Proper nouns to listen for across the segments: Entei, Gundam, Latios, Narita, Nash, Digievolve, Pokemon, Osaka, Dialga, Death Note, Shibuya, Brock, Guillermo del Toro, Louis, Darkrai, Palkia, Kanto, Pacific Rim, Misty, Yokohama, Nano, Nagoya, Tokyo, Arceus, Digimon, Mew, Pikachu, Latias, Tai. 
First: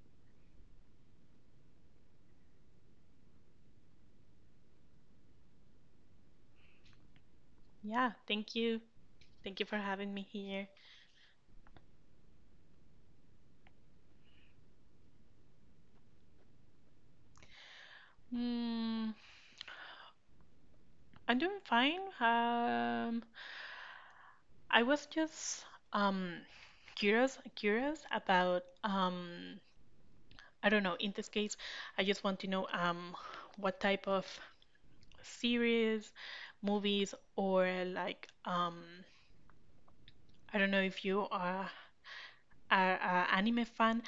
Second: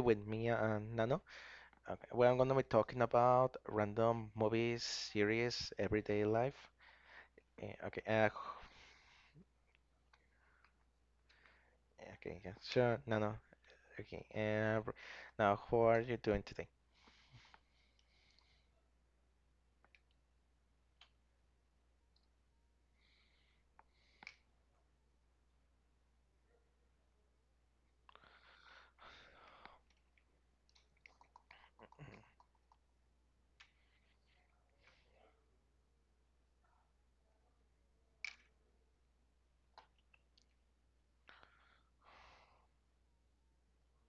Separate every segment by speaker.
Speaker 1: with me and Nano. Okay, we're going to be talking about random movies, series, everyday life. Eh, Okay,
Speaker 2: Yeah,
Speaker 1: uh,
Speaker 2: thank you. Thank you for having me here.
Speaker 1: okay, yeah, sure, Nano. Okay, uh, br- Now how are you doing today?
Speaker 2: Mm, I'm doing fine. I was just um curious about I don't know, in this case, I just want to know what type of series, movies, or like I don't know if you are a anime fan.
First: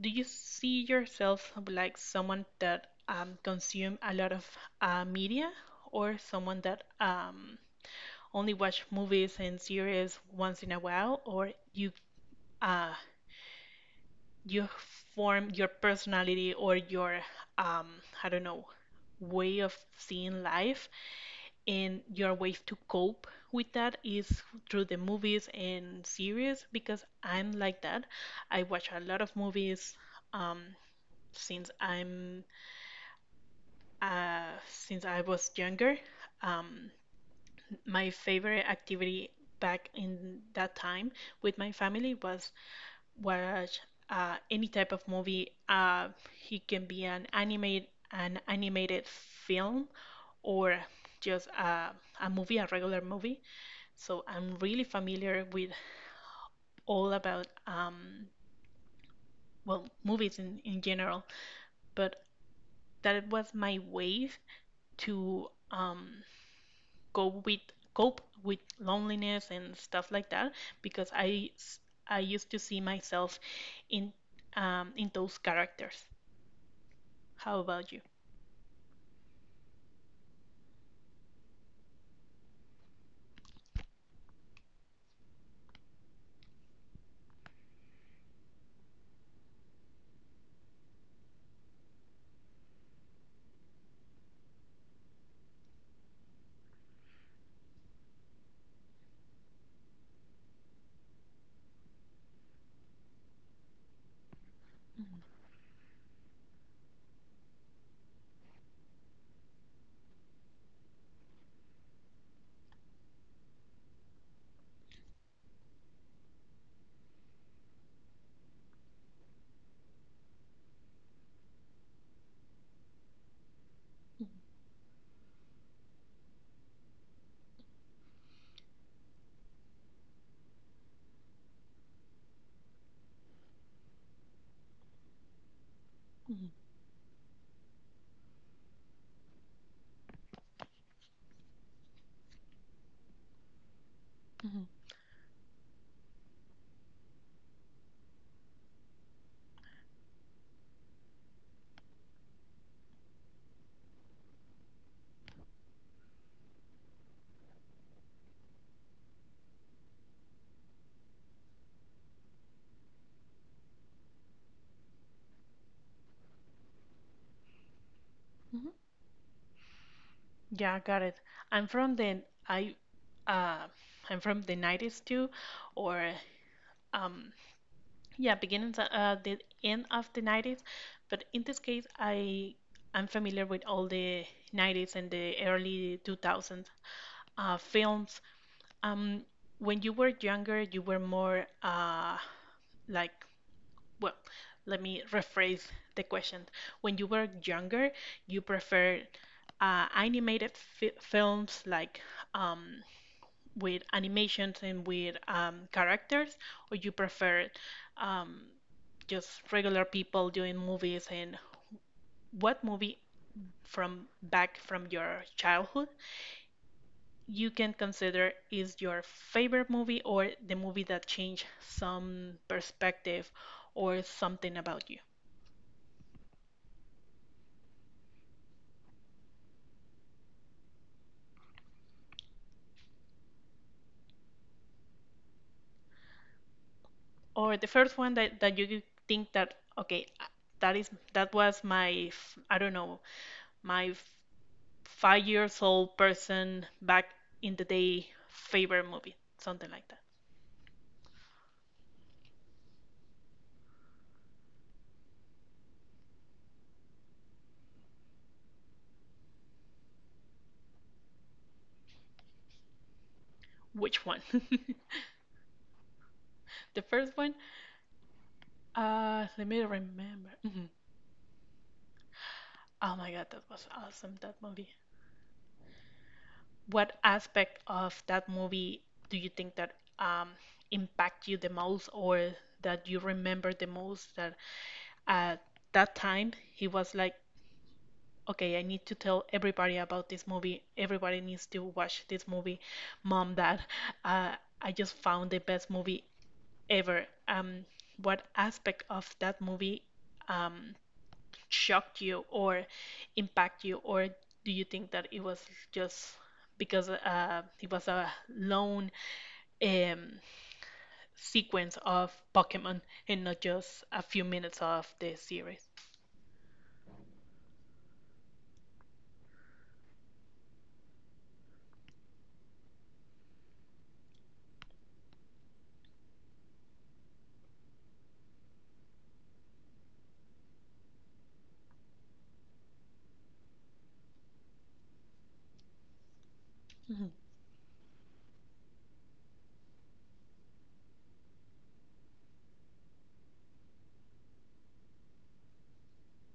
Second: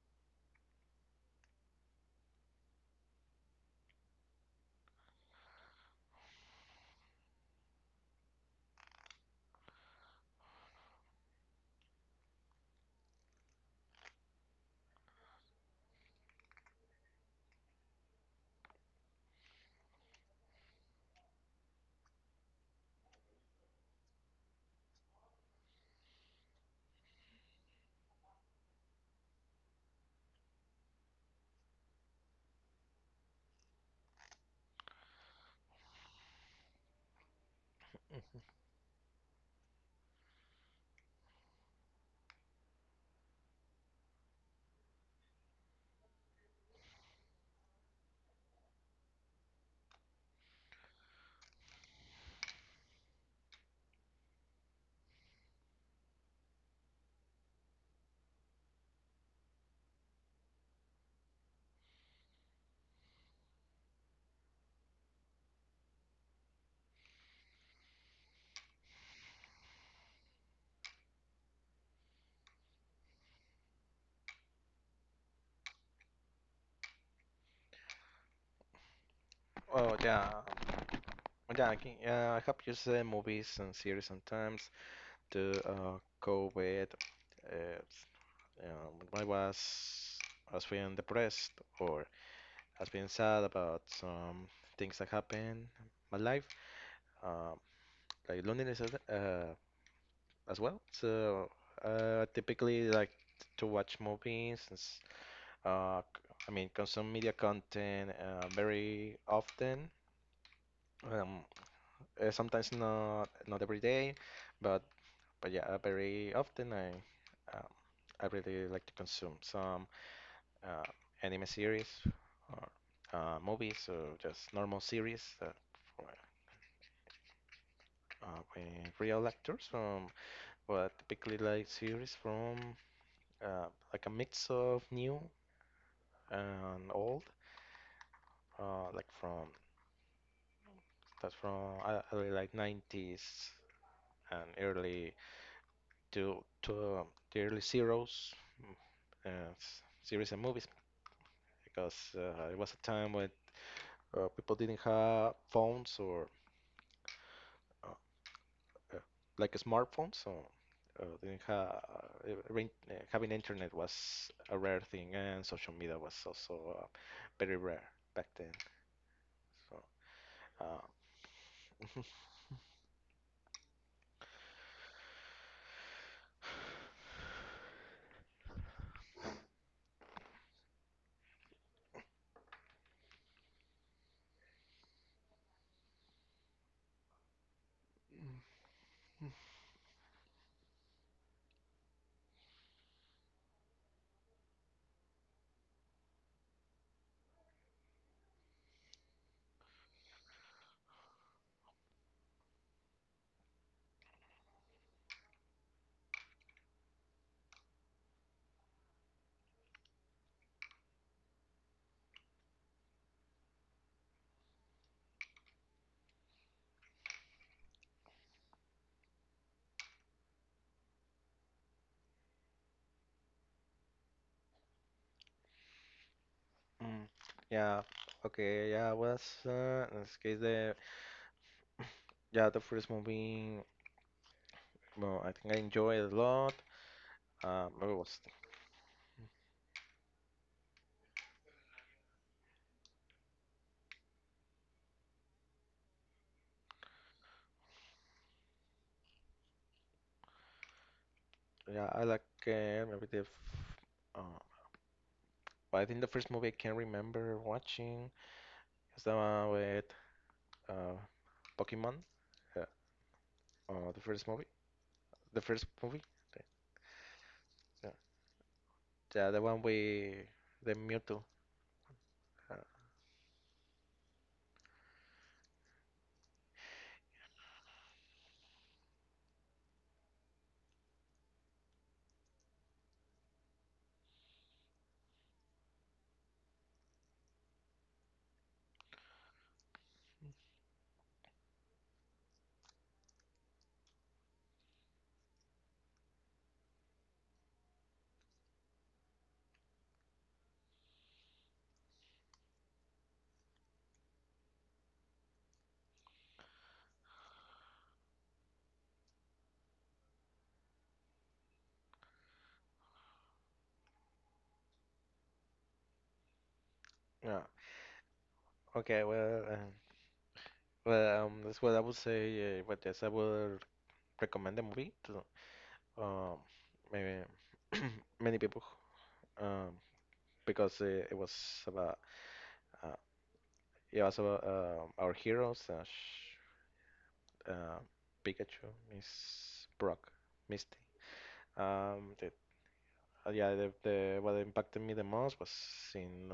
Speaker 2: Do you see yourself like someone that consume a lot of media, or someone that only watch movies and series once in a while, or uh, you form your personality or your um, I don't know, way of seeing life, and your way to cope with that is through the movies and series because I'm like that. I watch a lot of movies um, since I'm since I was younger. Um, my
Speaker 1: Mhm.
Speaker 2: favorite activity back in that time with my family was watch any type of movie. It can be an animated film, or just a movie, a regular movie. So I'm really familiar with all about well, movies in general. But that was my way to go with cope with loneliness and stuff like that because I used to see myself in in those characters. How about you?
Speaker 1: Oh yeah, yeah. Okay, I have used movies and series sometimes to cope with uh, s- when I was feeling depressed or has been sad about some things that happened in my life, um, like loneliness as well. So uh, I typically like to watch movies and
Speaker 2: Mhm,
Speaker 1: I mean consume media content very often. Um, sometimes not every day, but but yeah, very often um, I really like to consume some uh, anime series or movies or just normal series. Uh, uh, uh, real actors from but typically like series from uh, like a mix of new and old, like from that's from early like 90s and
Speaker 2: mhm,
Speaker 1: early to the early zeros, mm, series and movies because it was a time when people didn't have phones or uh, uh, like a smartphone, so didn't have having internet was a rare thing, and social media was also very rare back then.
Speaker 2: mhm.
Speaker 1: So
Speaker 2: Yeah,
Speaker 1: uh,
Speaker 2: got it. I'm from the I uh I'm from the 90s too, or um yeah, beginnings, the end of the 90s, but in this case I'm familiar with all the 90s and the early 2000s films. Um, when you were younger, you were more like, well, let me rephrase the question. When you were younger, you preferred animated fi films, like, um, with animations and with characters, or you preferred um, just regular people doing movies? And what movie from back from your childhood you can consider is your favorite movie, or the movie that changed some perspective or something about you.
Speaker 1: Mm. Yeah. Okay. Yeah. Was in this case the yeah the first movie. Well, I think I enjoyed it a lot.
Speaker 2: Or the
Speaker 1: It
Speaker 2: first one
Speaker 1: was
Speaker 2: that you think that, okay, that was my, I don't know, my 5 years old person back in the day favorite movie, something like that.
Speaker 1: yeah I like uh, but I think the first movie I can remember watching is the one with uh, Pokemon, uh, uh, the
Speaker 2: Which one?
Speaker 1: first movie, the first movie, the-
Speaker 2: The first one?
Speaker 1: yeah, yeah, the
Speaker 2: Let me
Speaker 1: one we,
Speaker 2: remember. Mhm.
Speaker 1: the Mewtwo. Uh,
Speaker 2: Oh my God, that was awesome, that movie. What aspect of that movie do you think that um, impact you the most, or that you remember the most? That at that time he was like, "Okay, I need to tell everybody about this movie. Everybody needs to watch this movie. Mom, Dad, I just found the best movie ever." What aspect of that movie? Um, shocked you, or impact you, or do you think that it was just because it was a lone um, sequence of Pokemon and not just a few minutes of the series.
Speaker 1: yeah. Okay. That's what I would say. But yes, I would recommend the movie to um, maybe many people, um, because about uh, it was about our hero slash
Speaker 2: Mhm.
Speaker 1: uh, Pikachu, Miss Brock, Misty. The yeah, the what impacted me the most was in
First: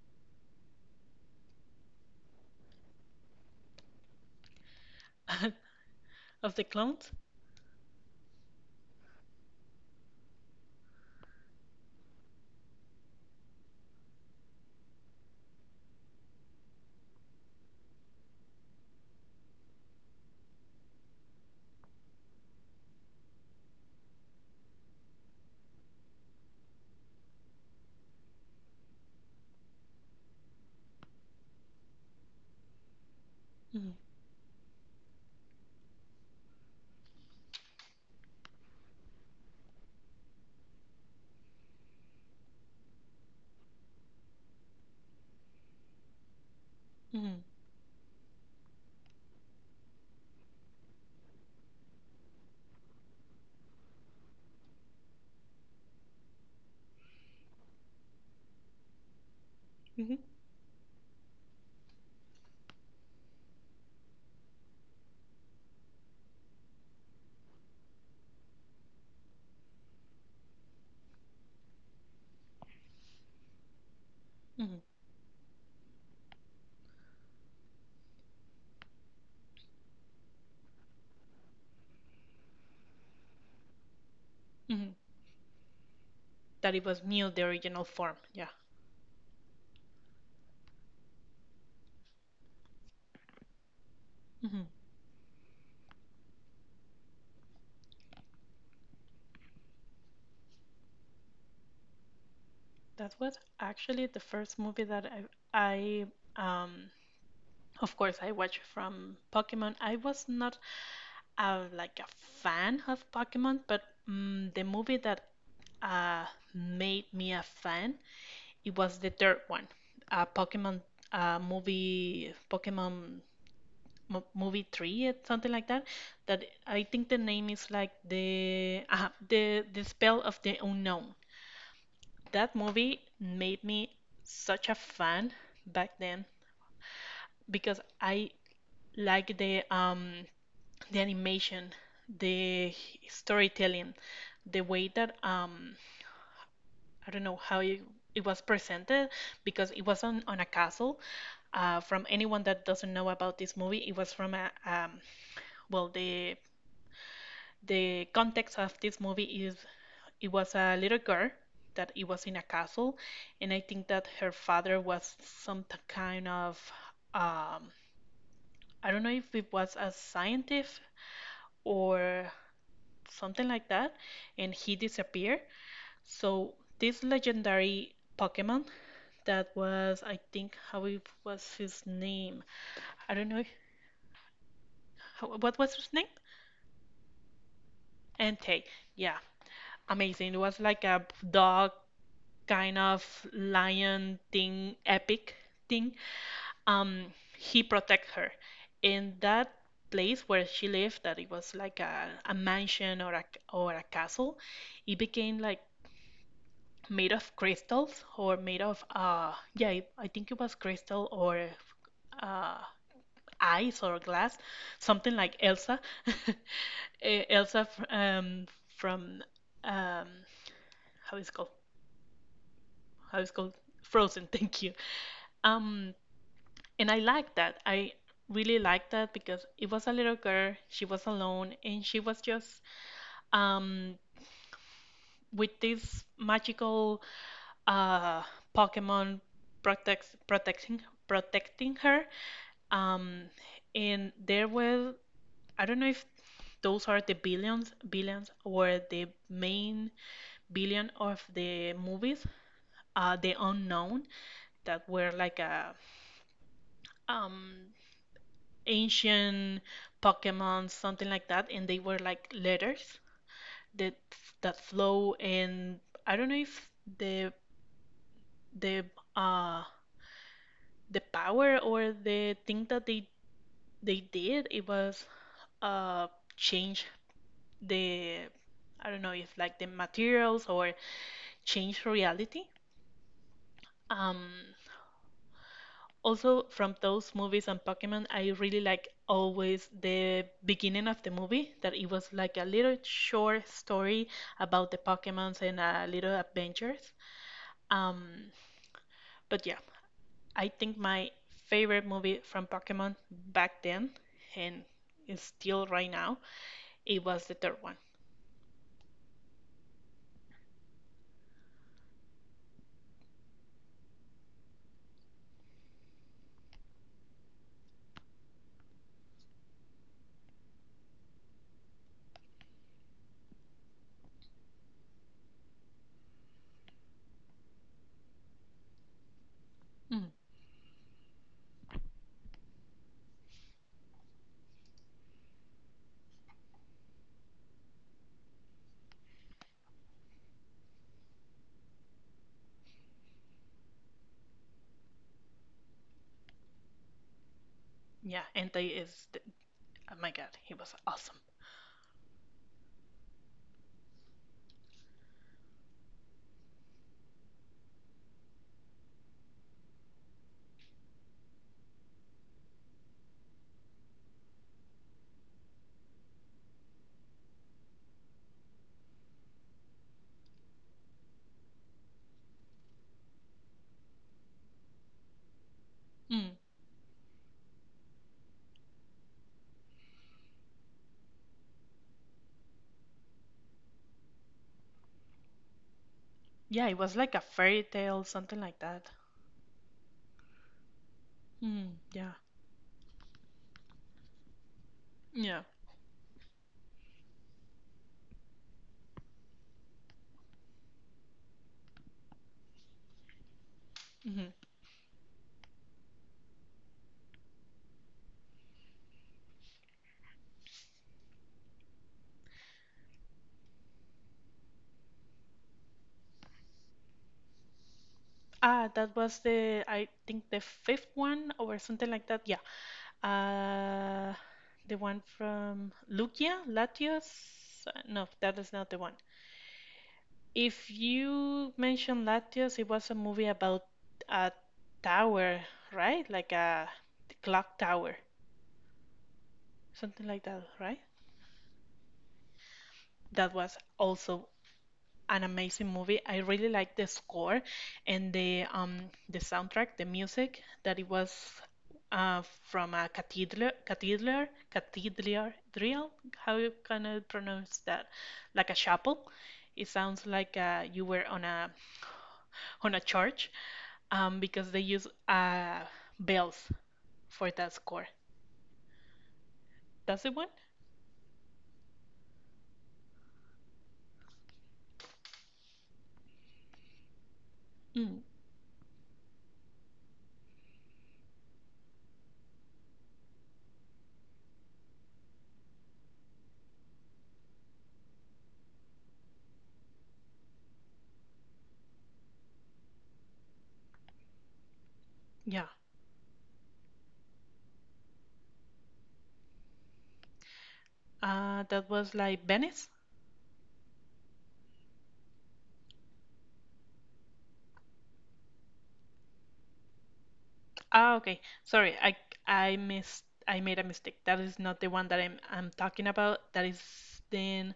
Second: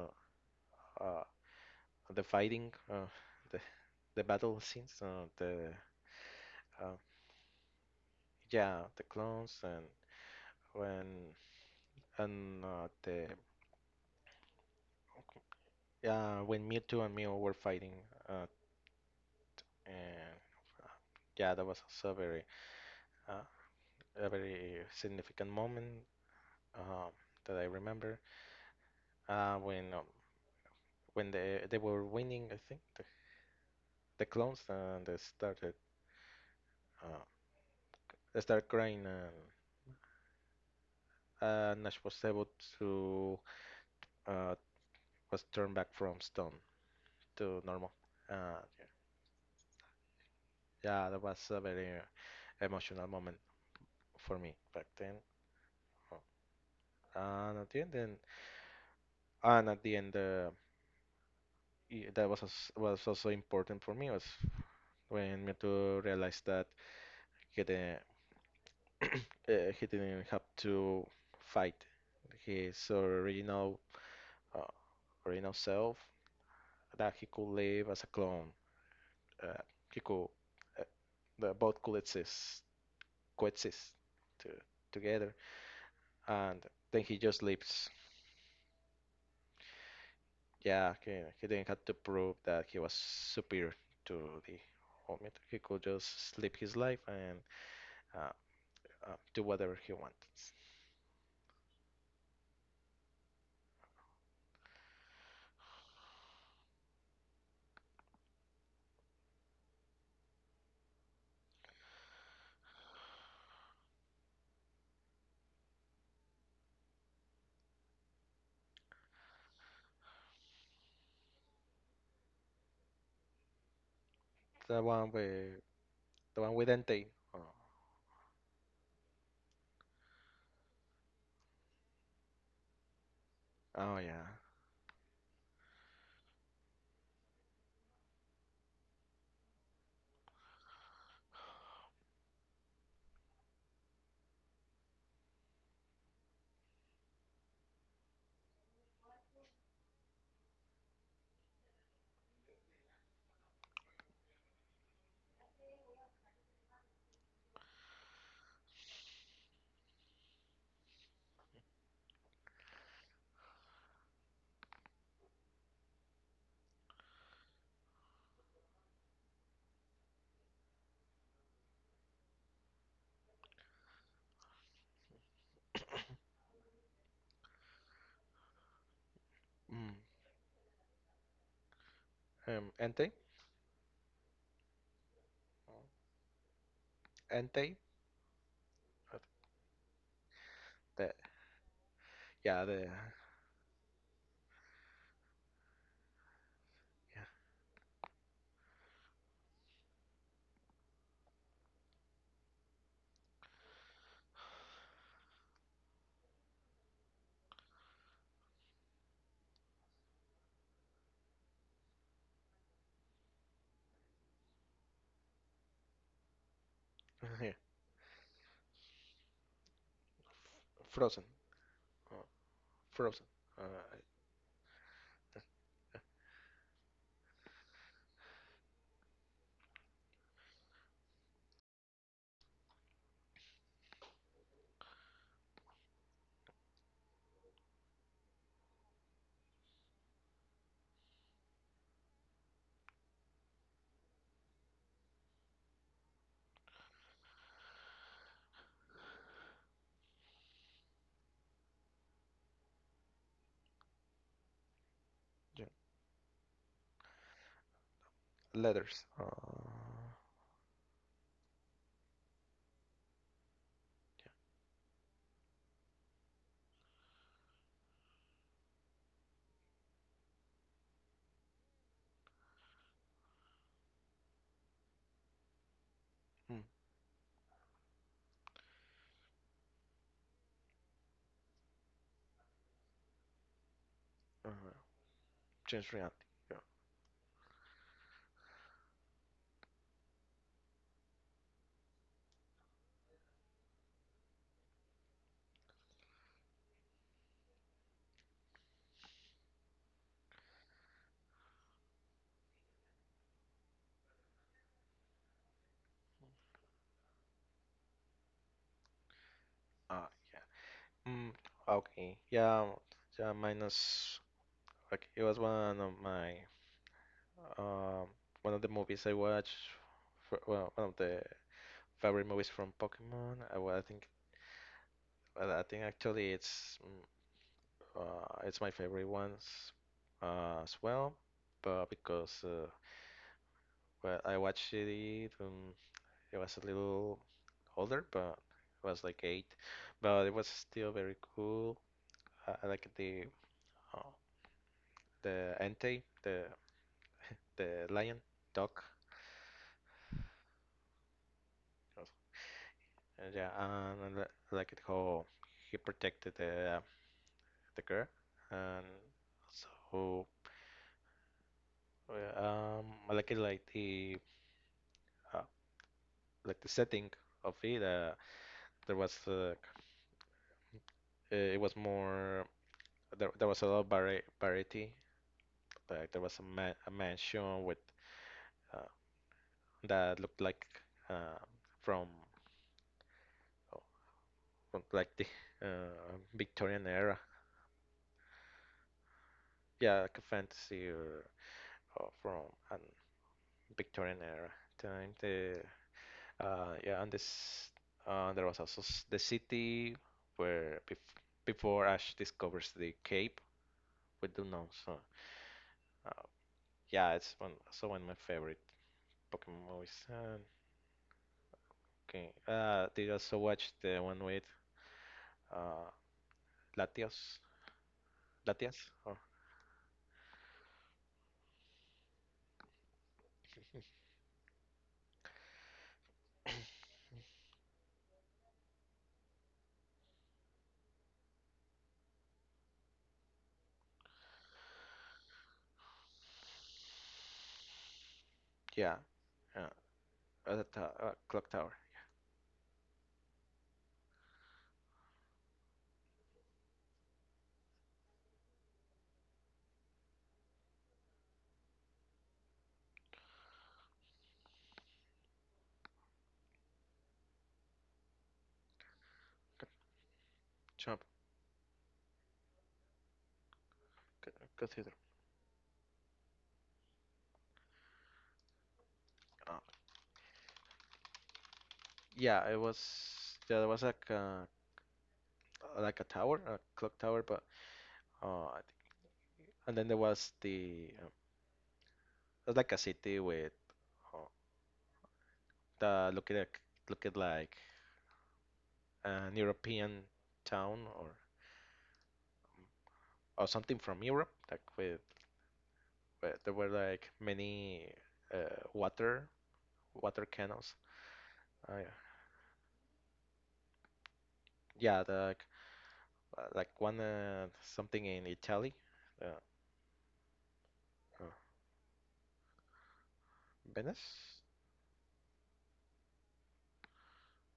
Speaker 1: uh, uh, the fighting, the the battle scenes, the
Speaker 2: Of the
Speaker 1: uh,
Speaker 2: clones?
Speaker 1: yeah, the clones and when and the yeah when Mewtwo and Mew were fighting, uh, and uh, yeah, that was also very uh, a very significant moment um, that I remember. Uh, when um, when they were winning, I think
Speaker 2: Mhm,
Speaker 1: the clones and uh, they started crying and Nash was able to uh, was turned back from stone
Speaker 2: mhm,
Speaker 1: to normal. Uh, yeah, that was a very emotional moment for me back then. And at the end, then, and at the end,
Speaker 2: mhm,
Speaker 1: that was was also important for me was when Mewtwo realized that he didn't he didn't have to fight his original uh,
Speaker 2: mhm,
Speaker 1: original self, that he could live as a clone. Uh, he could they both coexist, coexist to, together,
Speaker 2: mhm.
Speaker 1: and then he
Speaker 2: That it
Speaker 1: just
Speaker 2: was Mew,
Speaker 1: leaves.
Speaker 2: the original form. Yeah.
Speaker 1: Yeah, he didn't have to prove that he was superior to the
Speaker 2: Hmm.
Speaker 1: Omid. He could just live his life and uh, do whatever he wants.
Speaker 2: That was actually the first movie that I um, of course, I watched from Pokemon. I was not, I'm like a fan of Pokemon, but the movie that uh, made me a fan, it was the third one, Pokemon movie, Pokemon mo movie
Speaker 1: The
Speaker 2: three,
Speaker 1: one
Speaker 2: something
Speaker 1: with
Speaker 2: like that.
Speaker 1: the
Speaker 2: That,
Speaker 1: one with
Speaker 2: I
Speaker 1: Entei.
Speaker 2: think, the
Speaker 1: Oh,
Speaker 2: name is like the spell of the unknown.
Speaker 1: oh
Speaker 2: That
Speaker 1: yeah.
Speaker 2: movie made me such a fan back then because I like the animation, the storytelling, the way that I don't know how it was presented because it was on a castle. From anyone that doesn't know about this movie, it was from a well, the context of this movie is it was a little girl that it was in a castle, and I think that her father was some kind of, um, I don't know if it was a scientist or something like that, and he disappeared. So this legendary Pokemon that
Speaker 1: Mm.
Speaker 2: was, I think, how it was his name.
Speaker 1: Entei.
Speaker 2: I don't know if, how, what was his name?
Speaker 1: Entei.
Speaker 2: Entei.
Speaker 1: Uh,
Speaker 2: Yeah, amazing. It was like a
Speaker 1: The,
Speaker 2: dog
Speaker 1: yeah,
Speaker 2: kind
Speaker 1: the
Speaker 2: of lion thing, epic thing. Um,
Speaker 1: yeah,
Speaker 2: he protect her, in that place where she lived that it was like a mansion, or a castle. It became like made of crystals or made of yeah I think it was crystal, or uh ice or glass, something like Elsa.
Speaker 1: yeah.
Speaker 2: Elsa from, um how
Speaker 1: Frozen.
Speaker 2: is it called
Speaker 1: Uh,
Speaker 2: how
Speaker 1: Frozen.
Speaker 2: is it called
Speaker 1: Uh,
Speaker 2: Frozen. Thank you. um and I like that I really liked that because it was a little girl, she was alone, and she was just um with this magical uh, Pokemon protects protecting protecting her. Um, and there were, I don't know if those are the billions or the main billion of the movies. The unknown that were like
Speaker 1: yeah,
Speaker 2: a um,
Speaker 1: letters.
Speaker 2: ancient Pokemon, something like that, and they were like letters that that flow. And I don't know if the the uh the power or the thing that they did, it was uh
Speaker 1: Mm,
Speaker 2: change the, I don't know if like the materials, or change reality. Um
Speaker 1: uh, Change reality.
Speaker 2: also
Speaker 1: Yeah.
Speaker 2: from those movies and Pokemon, I really like always the beginning of the movie that it was like a little short story about the Pokemons and a little adventures. Um but yeah, I think my favorite movie from Pokemon back then, and is still right now, it was the third one.
Speaker 1: Ah, yeah. Mm, okay. Yeah. Yeah. Minus. Like it was one of my um one of the movies I watched. For, well, one of the favorite movies from Pokemon. I think. I think actually it's it's my favorite ones
Speaker 2: Mm.
Speaker 1: as well. But because well I watched it, it was a little older, but it was like eight, but it was still very cool. I, like uh, the ante, the the lion,
Speaker 2: Yeah,
Speaker 1: dog.
Speaker 2: Entei is the, oh my god, he was awesome.
Speaker 1: Yes. Yeah, like it how he protected the girl, and so uh, um, like it uh, like the setting of it. There was it was more there was a lot of variety. Like there
Speaker 2: Mm.
Speaker 1: was a mansion with uh, that looked like uh, from, oh, from like the
Speaker 2: Yeah, it
Speaker 1: Victorian
Speaker 2: was like
Speaker 1: era.
Speaker 2: a fairy tale, something like that.
Speaker 1: Yeah, like a fantasy or
Speaker 2: Mm. Yeah,
Speaker 1: from an Victorian era time.
Speaker 2: yeah.
Speaker 1: The yeah, and this there was also the city where bef before Ash discovers the cape with
Speaker 2: Hmm.
Speaker 1: the nose. So uh, yeah, it's one also one of my favorite Pokemon movies. And, okay, did you also watch the one with uh, Latios?
Speaker 2: Ah,
Speaker 1: Latias?
Speaker 2: that
Speaker 1: Or
Speaker 2: was the, I think, the fifth one or something like that. Yeah. Uh, the one from Lucia, Latios. No, that is not the one. If you mentioned Latios, it was a movie about a tower, right? Like a clock tower,
Speaker 1: yeah, yeah,
Speaker 2: something like that,
Speaker 1: at the
Speaker 2: right?
Speaker 1: to- uh, clock tower.
Speaker 2: That was also an amazing movie. I really like the score and the soundtrack, the music that it was from a cathedral drill. How you can I pronounce that? Like a chapel.
Speaker 1: C-
Speaker 2: It sounds like you
Speaker 1: Jump,
Speaker 2: were on a church
Speaker 1: c-
Speaker 2: because they use
Speaker 1: cathedral.
Speaker 2: bells for that score. That's the one?
Speaker 1: Yeah, it was yeah, there was like a tower, a clock tower, but
Speaker 2: Mm,
Speaker 1: I think, and then there was the it was like a city with uh, the looking like an European town or something from Europe, like with
Speaker 2: yeah.
Speaker 1: where there were like many uh, water water canals.
Speaker 2: That
Speaker 1: Uh,
Speaker 2: was like Venice.
Speaker 1: yeah, the, like one something in Italy, uh,
Speaker 2: Ah, okay.
Speaker 1: uh,
Speaker 2: Sorry, I missed, I made a mistake. That is
Speaker 1: Venice.
Speaker 2: not the one that I'm talking about. That is then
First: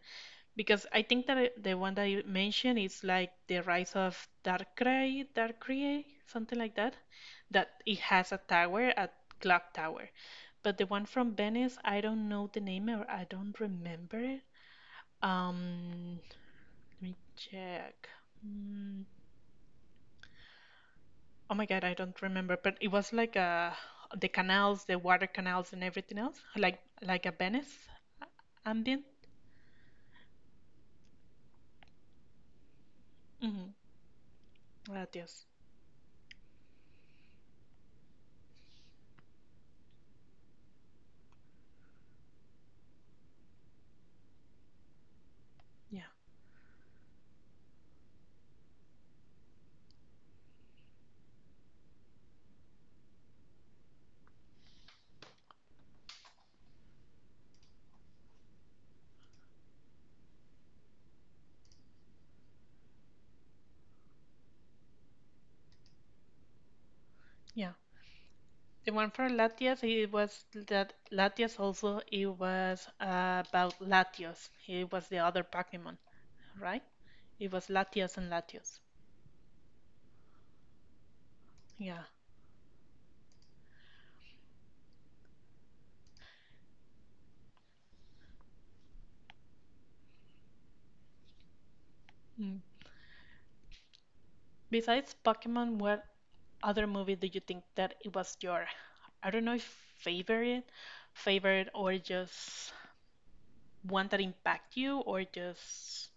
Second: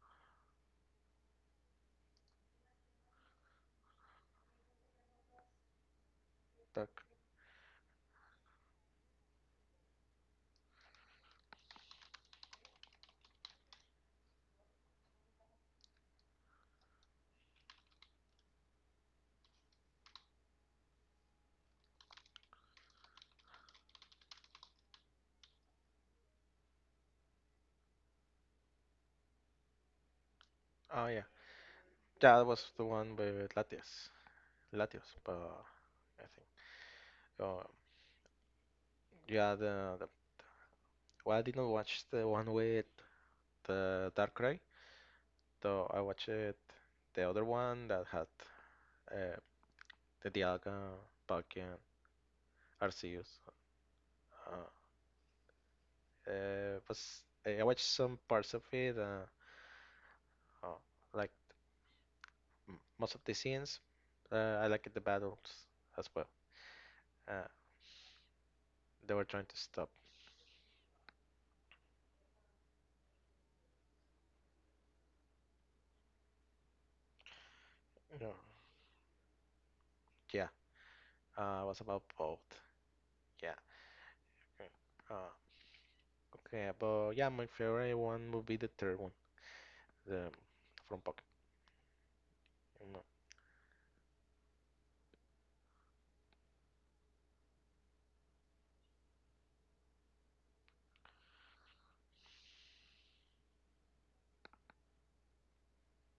Speaker 2: because I think that the one that you mentioned is like the rise of Darkrai, something like
Speaker 1: Like,
Speaker 2: that. That it has a tower, a clock tower. But the one from Venice, I don't know the name, or I don't remember it. Um, let me check. Mm, Oh my God, I don't remember, but it was like the canals, the water canals and everything else, like a Venice ambient.
Speaker 1: oh yeah, yeah, that was the one with
Speaker 2: Mm-hmm.
Speaker 1: Latias. Latios,
Speaker 2: Latias.
Speaker 1: but I think. Um, yeah, the well, I did not watch the one with the Dark Cry, though I
Speaker 2: Yeah.
Speaker 1: watched it, the other one that had uh, the Dialga, Palkia, Arceus. Uh, I watched some parts of it, uh, like most of the scenes. I liked the battles as well. Uh,
Speaker 2: Yeah. The
Speaker 1: they
Speaker 2: one
Speaker 1: were
Speaker 2: for
Speaker 1: trying to
Speaker 2: Latias,
Speaker 1: stop.
Speaker 2: it was that Latias also, it was about Latios. It was the other Pokemon, right? It was Latias
Speaker 1: Yeah,
Speaker 2: and Latios.
Speaker 1: yeah. It was about
Speaker 2: Yeah.
Speaker 1: both. Yeah. Uh, Okay, but yeah, my favorite one would be the third one, the from Pocket.
Speaker 2: Mm. Besides Pokemon, what other movie do you think that it was your, I don't know if favorite, or just one that impact you, or just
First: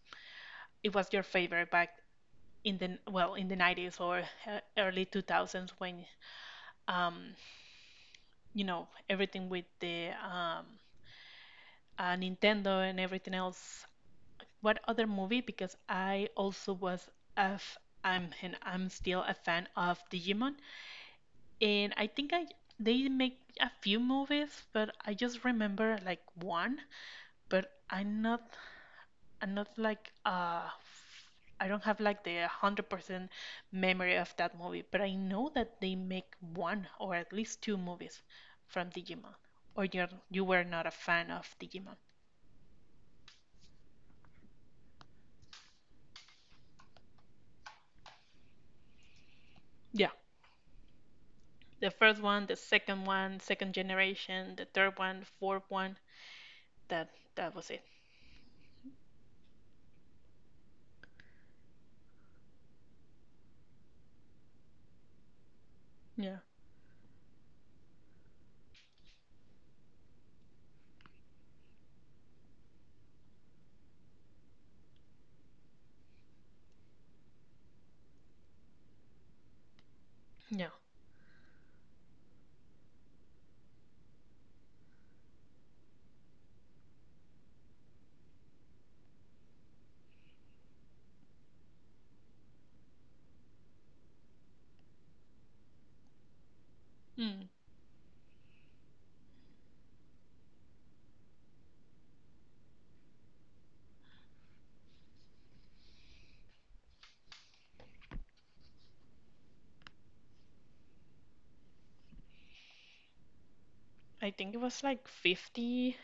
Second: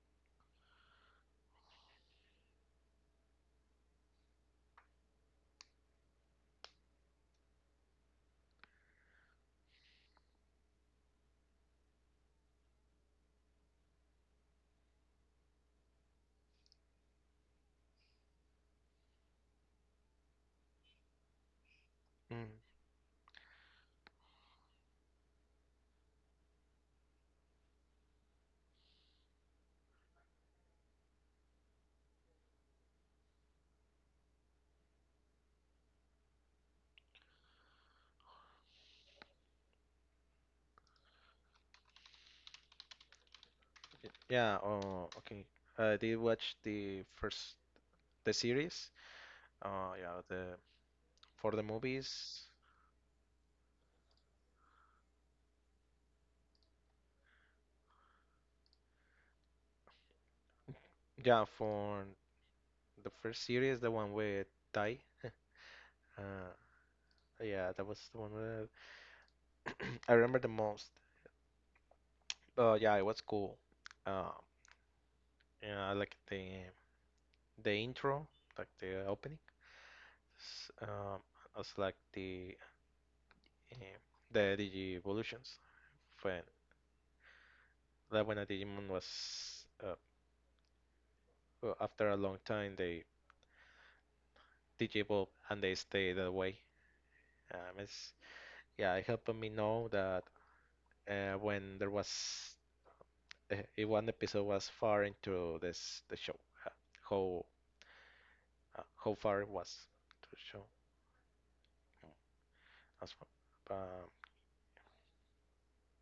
Speaker 2: it was your favorite back in the well, in the 90s or early 2000s when um everything with the Nintendo and everything else, what other movie, because I also was a f- I'm and I'm still a fan of Digimon, and I think I
Speaker 1: Mm,
Speaker 2: they make a few movies, but I just remember like one. But I'm not like, I don't have like the 100% memory of that movie, but I know that they make one, or at least two movies from Digimon. Or you were not a fan of Digimon.
Speaker 1: yeah. Oh. Okay. I did watch the first the series.
Speaker 2: Yeah.
Speaker 1: Yeah. The for the
Speaker 2: The first one,
Speaker 1: movies.
Speaker 2: the second one, second generation, the third one, fourth one. That that was it.
Speaker 1: Yeah, for the first series, the one with Tai.
Speaker 2: Yeah.
Speaker 1: Uh, yeah, that was the one that I remember the most. Yeah, it was cool. Uh, yeah, I like the intro, like the opening.
Speaker 2: Yeah.
Speaker 1: S- Um, I was like the the evolutions. When that when a Digimon was after a long time they Digievolve and they stay that way.
Speaker 2: Mm.
Speaker 1: It's yeah, it helped me know that when there was if one episode was far into this the show, uh, how how far it was to the show as well.
Speaker 2: I think it was like 50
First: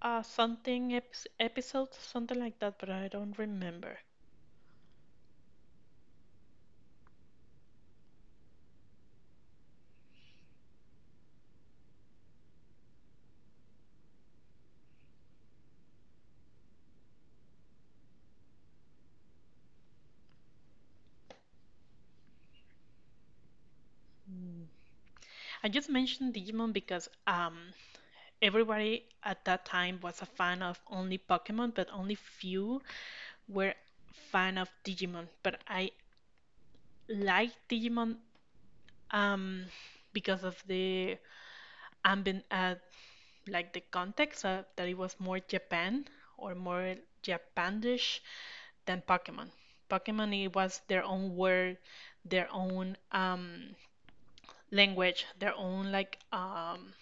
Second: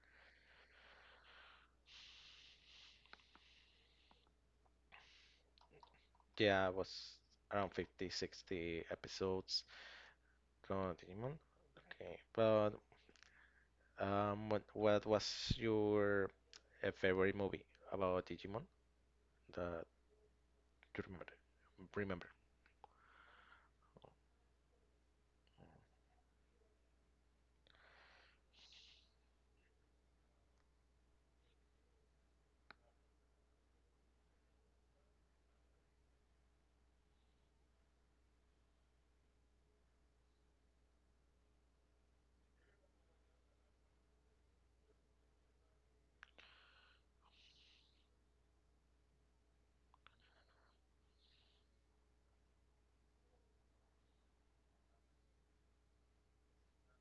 Speaker 2: something eps episodes, something like that, but I don't remember.
Speaker 1: Yeah, it was around 50, 60 episodes. Clone of Digimon. Okay, but what was your a favorite movie about Digimon that you remember? Remember?
Speaker 2: Mm. I just mentioned Digimon because everybody at that time was a fan of only Pokemon, but only few were fan of Digimon. But I like Digimon, um, because of the ambient, like the context, that it was more Japan or more Japanish than Pokemon. Pokemon, it was their own word, their own language, their own like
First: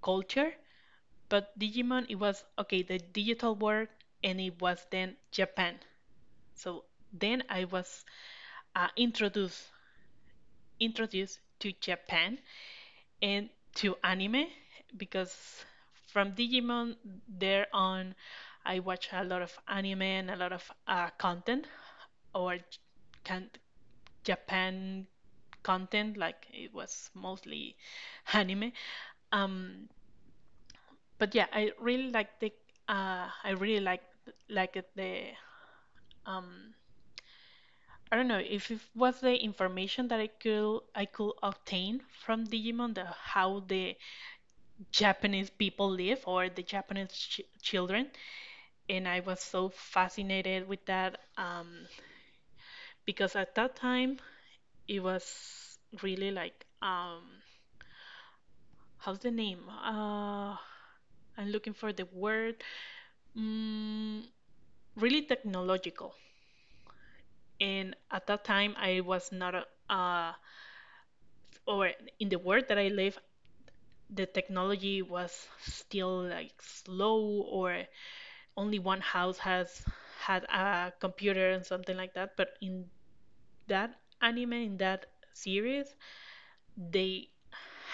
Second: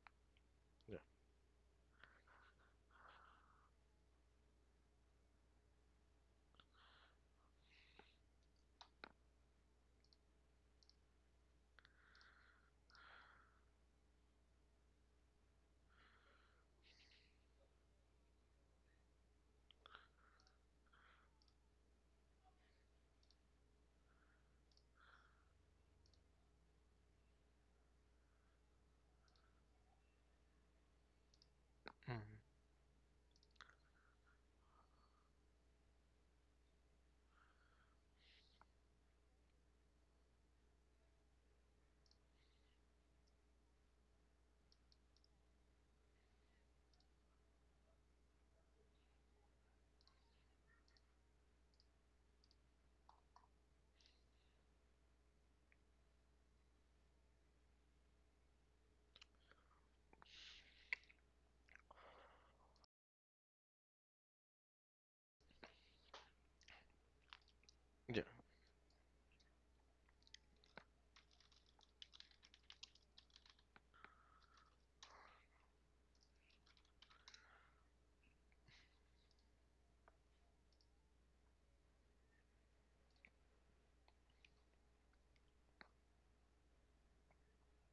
Speaker 2: culture.
Speaker 1: Yeah.
Speaker 2: But Digimon, it was okay, the digital world, and it was then Japan. So then I was uh, introduced introduced to Japan and to anime, because from Digimon there on, I watch a lot of anime and a lot of content, or can Japan content, like it was mostly anime. Um, But yeah, I really
Speaker 1: Mm.
Speaker 2: like the I really like it the um I don't know if it was the information that I could obtain from Digimon, the how the Japanese people live or the Japanese ch children. And I was so fascinated with that because at that time it was really like, how's the name? I'm looking for the word, mm, really technological. And
Speaker 1: Yeah.
Speaker 2: at that time I was not a, uh or in the world that I live, the technology was still like slow, or only one house has had a computer and something like that. But in that anime, in that series, they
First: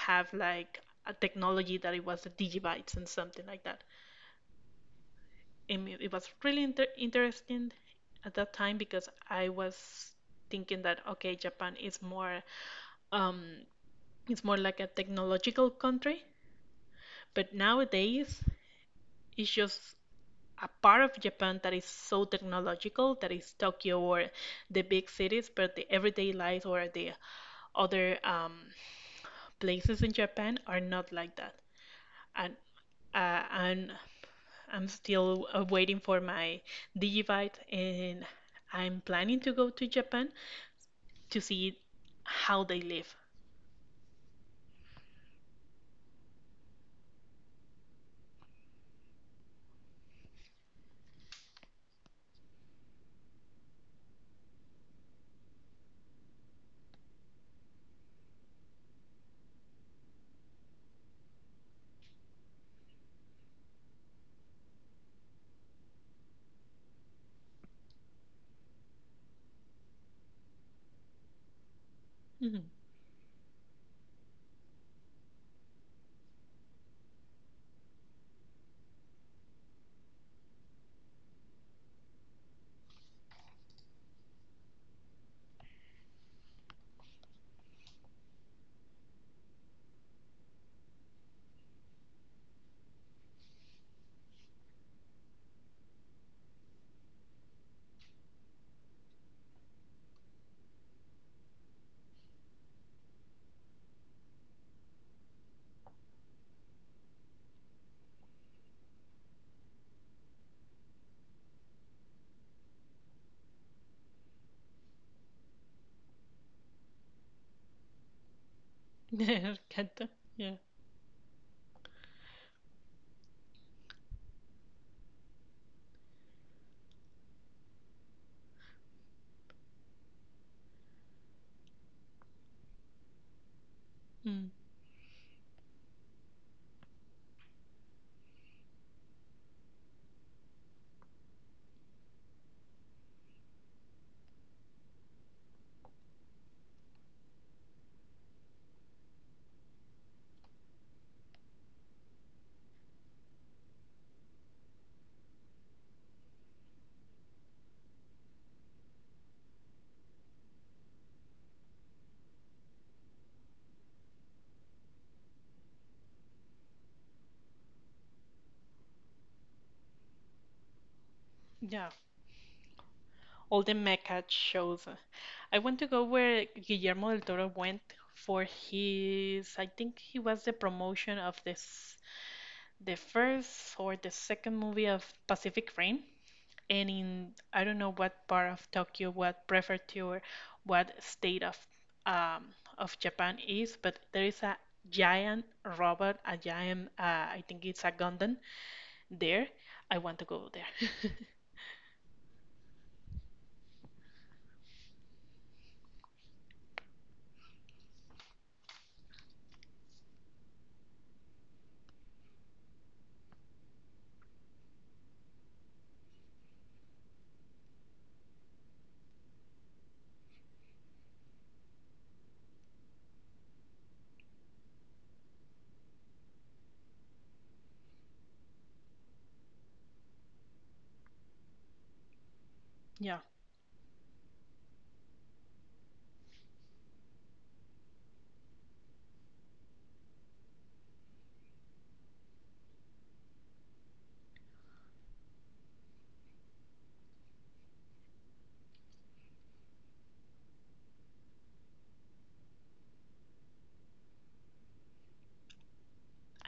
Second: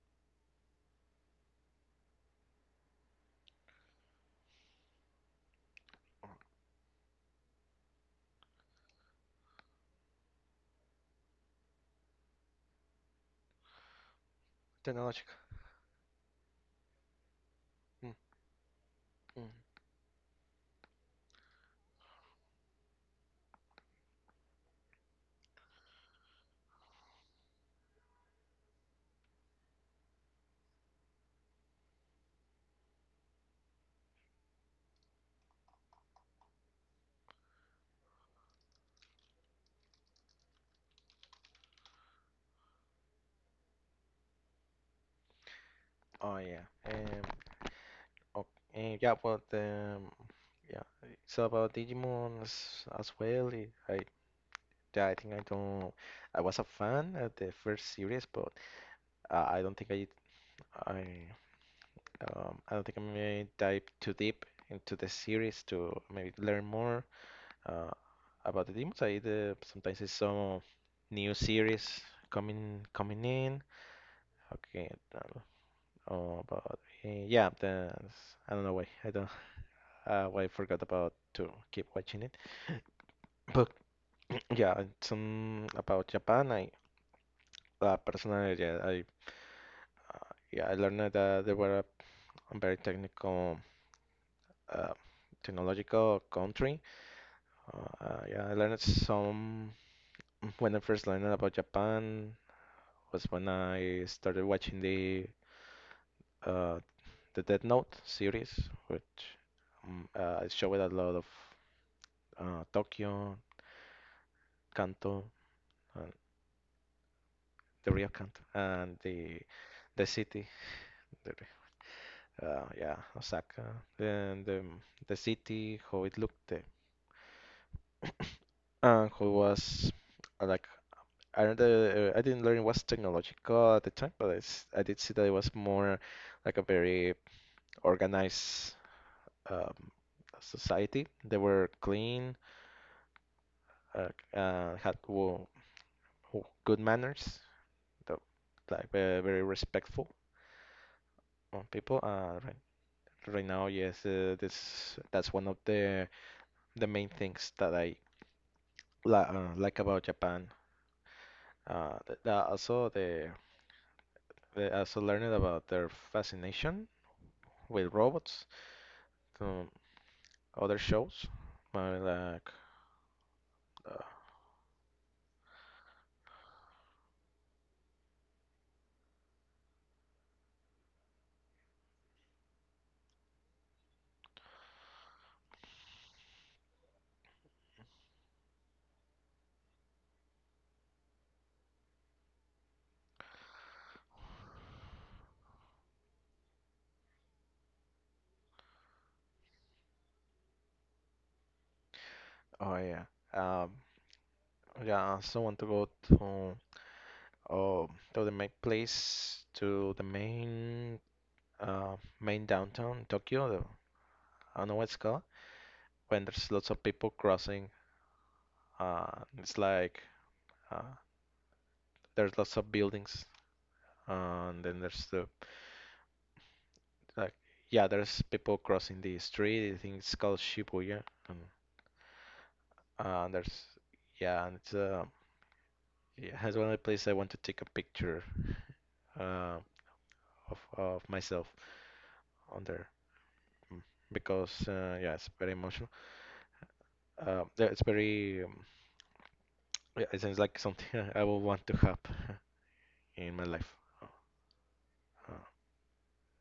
Speaker 2: have like a technology that it was the digibytes and something like that, and it was
Speaker 1: Oh,
Speaker 2: really interesting at that time, because I was thinking that, okay, Japan is more um It's more like a
Speaker 1: technological.
Speaker 2: technological country. But
Speaker 1: Mm,
Speaker 2: nowadays,
Speaker 1: mm.
Speaker 2: it's just a part of Japan that is so technological, that is Tokyo or the big cities, but the everyday life or the other places in Japan are not like that. And and I'm still waiting for my Digibyte, and I'm planning to go to Japan to see how they live.
Speaker 1: Oh yeah. Oh, yeah. Well, the yeah. It's about Digimon as well. Eh, I yeah, I think I don't. I was a fan at the first series, but I don't think I I don't think I may dive too deep into the series to maybe learn more uh, about the demons. I Slayer. Sometimes it's some new series coming
Speaker 2: Mhm.
Speaker 1: coming in. Okay, oh, about yeah, the I don't know why I don't why I forgot about to keep watching it. But yeah, some about Japan. I personally, yeah, I learned that they were a very technical, uh, technological country. Yeah, I learned some when I first learned about Japan. Was when I started watching uh, the Death Note series, which showed a lot of Tokyo, Kanto, and the real Kanto, and the
Speaker 2: Kanto.
Speaker 1: city,
Speaker 2: Yeah.
Speaker 1: the, yeah, Osaka, and the city, how it looked, uh, and how it was like. I don't, I didn't learn it was technological at the time, but
Speaker 2: Mm.
Speaker 1: it's, I did see that it was more like a very organized um, society. They were clean, uh, uh, had wo- good manners, the- very respectful on people. Right, right now, yes, this that's one of the main things that I la like about Japan. Also the also learned about their fascination with robots from other shows,
Speaker 2: Yeah.
Speaker 1: uh, like
Speaker 2: All the
Speaker 1: uh,
Speaker 2: mecha shows. I want to go where Guillermo del Toro went for his, I think he was the promotion of this, the first or the second movie of Pacific Rim. And in, I don't know what part of Tokyo, what prefecture, what state um, of Japan is, but there is a giant robot, a giant, I think it's a Gundam there. I want to go there.
Speaker 1: oh yeah, um, yeah. I also want to go to. Oh, to the main place, to the main main downtown Tokyo. I don't know what it's called. When there's lots of people crossing, it's like uh, there's lots of buildings, and then there's the like yeah, there's people crossing the street. I think it's called Shibuya. And,
Speaker 2: Yeah.
Speaker 1: there's yeah, and it's it has one of the places I want to take a picture uh, of myself on there mm, because yeah, it's very emotional. Yeah, it's very, yeah, it sounds like something I will want to have in my life. Uh,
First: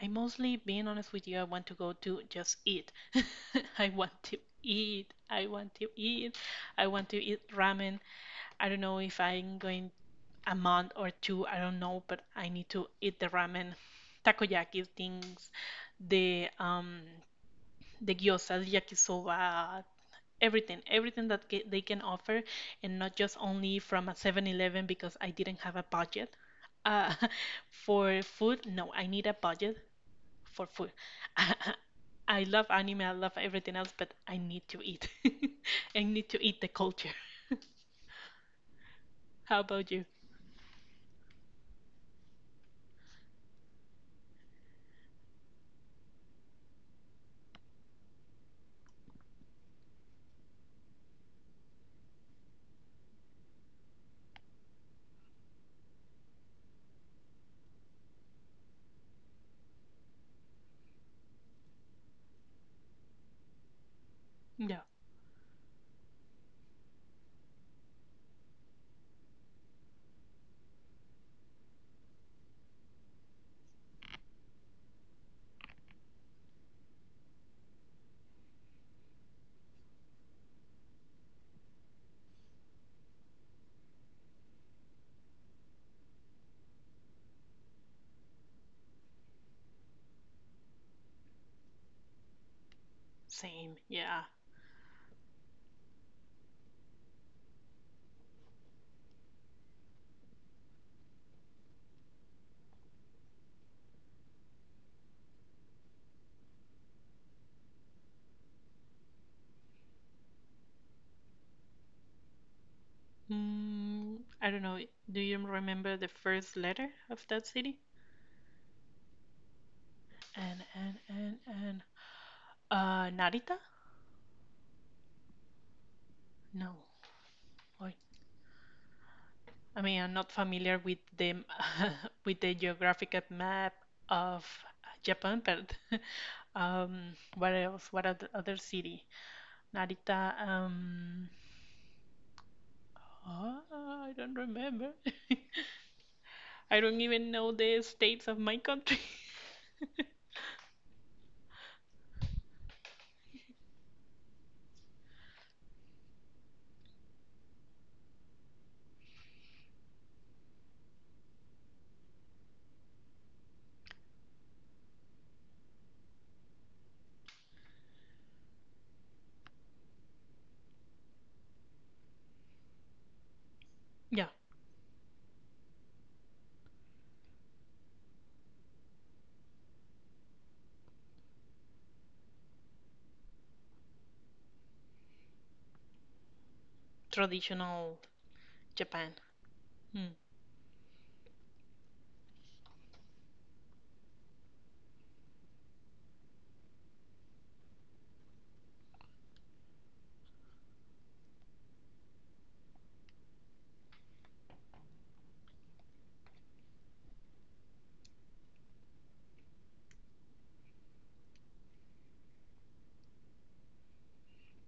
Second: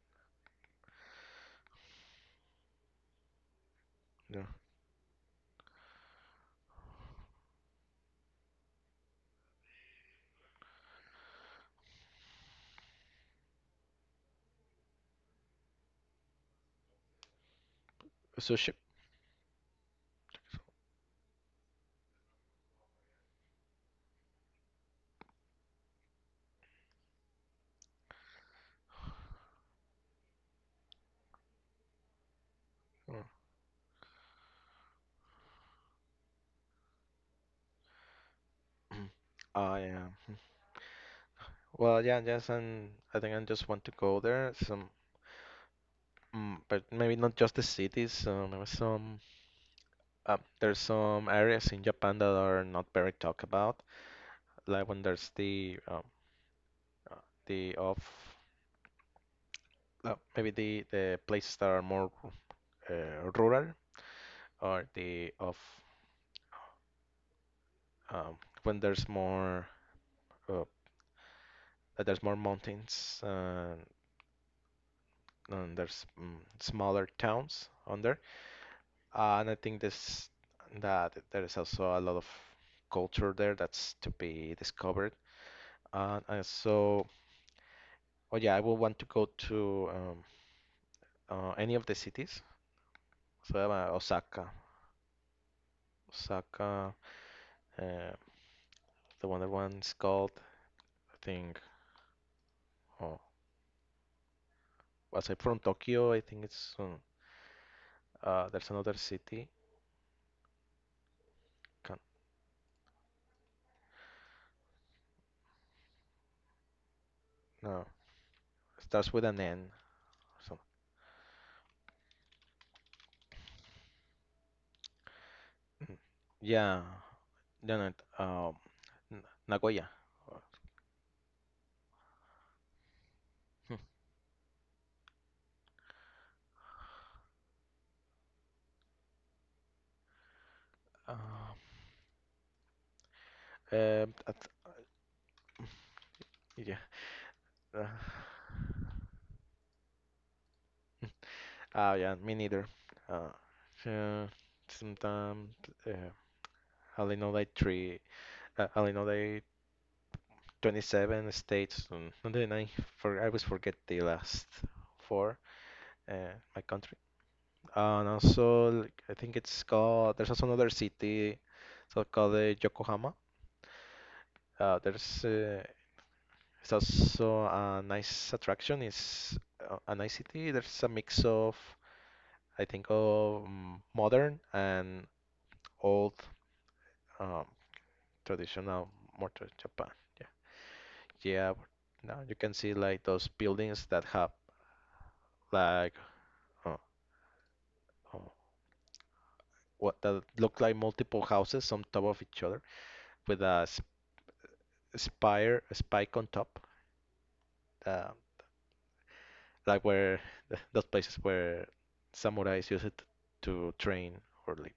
Speaker 2: I mostly, being honest with you, I want to go to just eat. I want to
Speaker 1: yeah.
Speaker 2: eat. I want to eat. I want to eat ramen. I don't know if I'm going a month or two, I don't know, but I need to eat the ramen, takoyaki things, the um, the gyozas,
Speaker 1: Sushi.
Speaker 2: yakisoba, everything, everything that they can offer, and not just only from a 7-Eleven because I didn't have a budget. Uh, for food, no, I need a budget for food. I, I love anime, I
Speaker 1: Uh,
Speaker 2: love everything else, but I need to eat. I need to eat the culture. How
Speaker 1: I
Speaker 2: about you?
Speaker 1: am. Well, yeah, yes, and I think I just want to go there. Some, mm, but maybe not just the cities. Maybe some. There's some areas in Japan that are not very talked about, like when there's uh, the of maybe the places that are more uh, rural or
Speaker 2: Yeah,
Speaker 1: the of um, when there's more uh, that there's more mountains and there's mm, smaller towns on there. And I think this that there is also a lot of culture there that's to be discovered. And so, oh yeah, I will want to go to any of the cities. So
Speaker 2: same. Yeah.
Speaker 1: Osaka, Osaka, uh, the one that one's called, I think. Oh, aside from Tokyo, I think it's there's another city. Can,
Speaker 2: Mm, I don't know. Do you remember the first letter of that city?
Speaker 1: no, it starts with an N. So,
Speaker 2: And Narita? No.
Speaker 1: yeah, No, no,
Speaker 2: Wait.
Speaker 1: um, N-
Speaker 2: I
Speaker 1: Nagoya.
Speaker 2: mean, I'm not
Speaker 1: Uh,
Speaker 2: familiar with the with the geographical map of Japan, but what else? What other city? Narita.
Speaker 1: Um,
Speaker 2: Ah, I don't
Speaker 1: that's,
Speaker 2: remember.
Speaker 1: yeah.
Speaker 2: I don't even know
Speaker 1: Uh,
Speaker 2: the states of my country.
Speaker 1: yeah, me neither. Uh, uh, sometimes uh, I only know like three. I only know like 27 states, and then I for I always forget the last four. My country. And also, like, I think it's called. There's also another city, so called Yokohama.
Speaker 2: Yeah,
Speaker 1: There's It's also a nice attraction. It's a nice city. There's a mix of, I think, of modern and old, um,
Speaker 2: traditional
Speaker 1: traditional,
Speaker 2: Japan.
Speaker 1: more to Japan.
Speaker 2: Mm.
Speaker 1: Yeah, yeah. But now you can see like those buildings that have like uh, uh, what that look like multiple houses on top of each other with spire, a spike on top. Uh, like where those places where samurais used it to train or live.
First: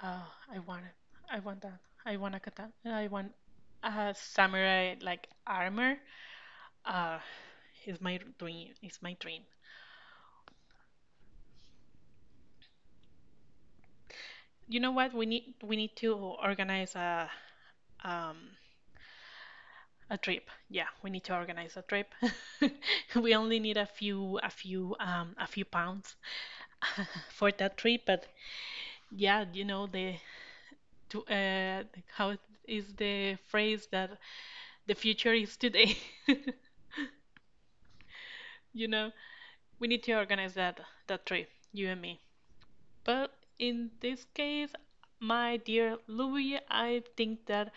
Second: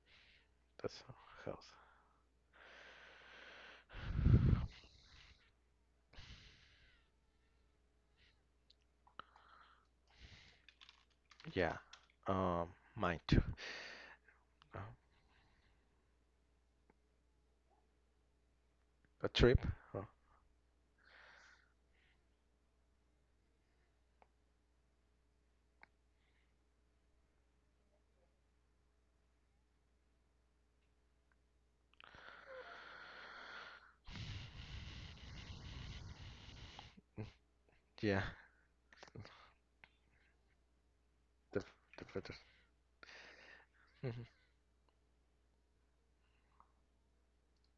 Speaker 2: Ah, I want it.
Speaker 1: That's
Speaker 2: I want
Speaker 1: health.
Speaker 2: that. I want a katana. I want a samurai like armor. Ah, it's my dream. It's my dream.
Speaker 1: Yeah. Um, mine too. Uh,
Speaker 2: You know what? We need to organize um
Speaker 1: a trip. Uh,
Speaker 2: a trip. Yeah, we need to organize a trip. We only need a few a few pounds for that trip. But yeah, you know the to, how is the phrase that the future is today.
Speaker 1: mm, yeah.
Speaker 2: You know, we need to organize that trip,
Speaker 1: The
Speaker 2: you and
Speaker 1: the
Speaker 2: me.
Speaker 1: photos.
Speaker 2: But in
Speaker 1: Mhm,
Speaker 2: this case, my dear Louis, I think that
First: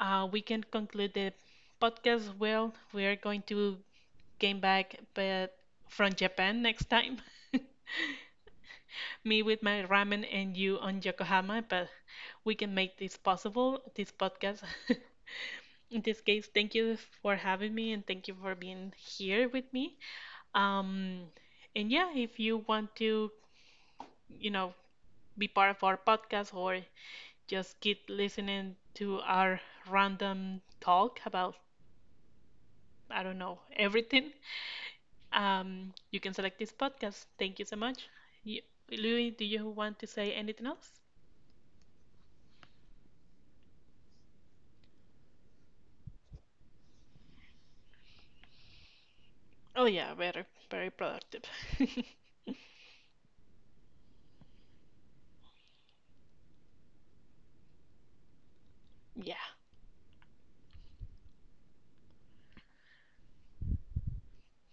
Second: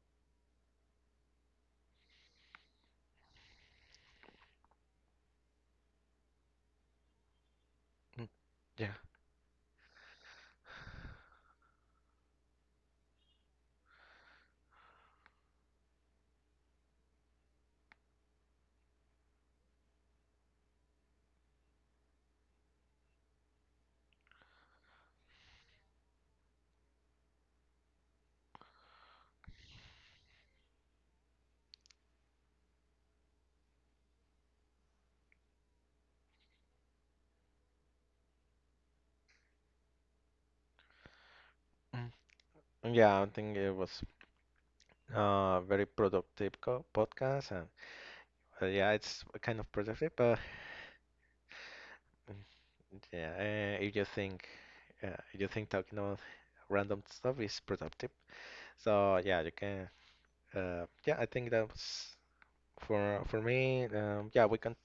Speaker 2: we can conclude the podcast. Well, we are going to came back, but from Japan next time.
Speaker 1: mm, Yeah.
Speaker 2: Me with my ramen and you on Yokohama, but we can make this possible, this podcast. In this case, thank you for having me and thank you for being here with me. Um, and yeah, if you want to, you know, be part of our podcast or just keep listening to our random talk about, I don't know, everything, you can select this podcast. Thank you so much. You, Louis, do you want to say anything else?
Speaker 1: mm. Yeah, I think it was very productive co podcast and yeah, it's kind of
Speaker 2: Oh,
Speaker 1: productive,
Speaker 2: yeah,
Speaker 1: but
Speaker 2: very, very productive.
Speaker 1: mm, yeah, uh, if you think if you think talking about random stuff is productive, so yeah,
Speaker 2: Yeah.
Speaker 1: you can. Yeah, I think that was for me. Yeah, we can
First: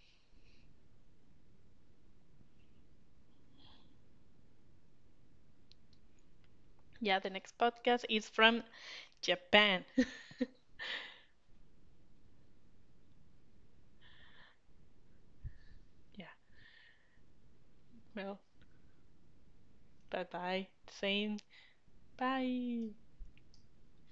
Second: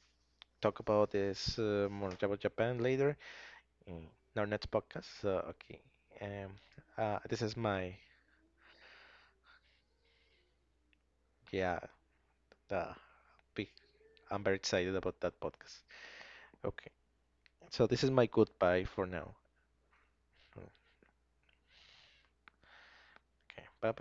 Speaker 1: talk about this more about Japan later. In our next podcast. So, okay. Um,
Speaker 2: Yeah, the
Speaker 1: this is
Speaker 2: next
Speaker 1: my,
Speaker 2: podcast is from Japan.
Speaker 1: yeah, the big, I'm very excited about that podcast.
Speaker 2: Yeah,
Speaker 1: Okay. So, this is my
Speaker 2: well.
Speaker 1: goodbye for now.
Speaker 2: Bye bye. Saying bye.
Speaker 1: Okay. Bye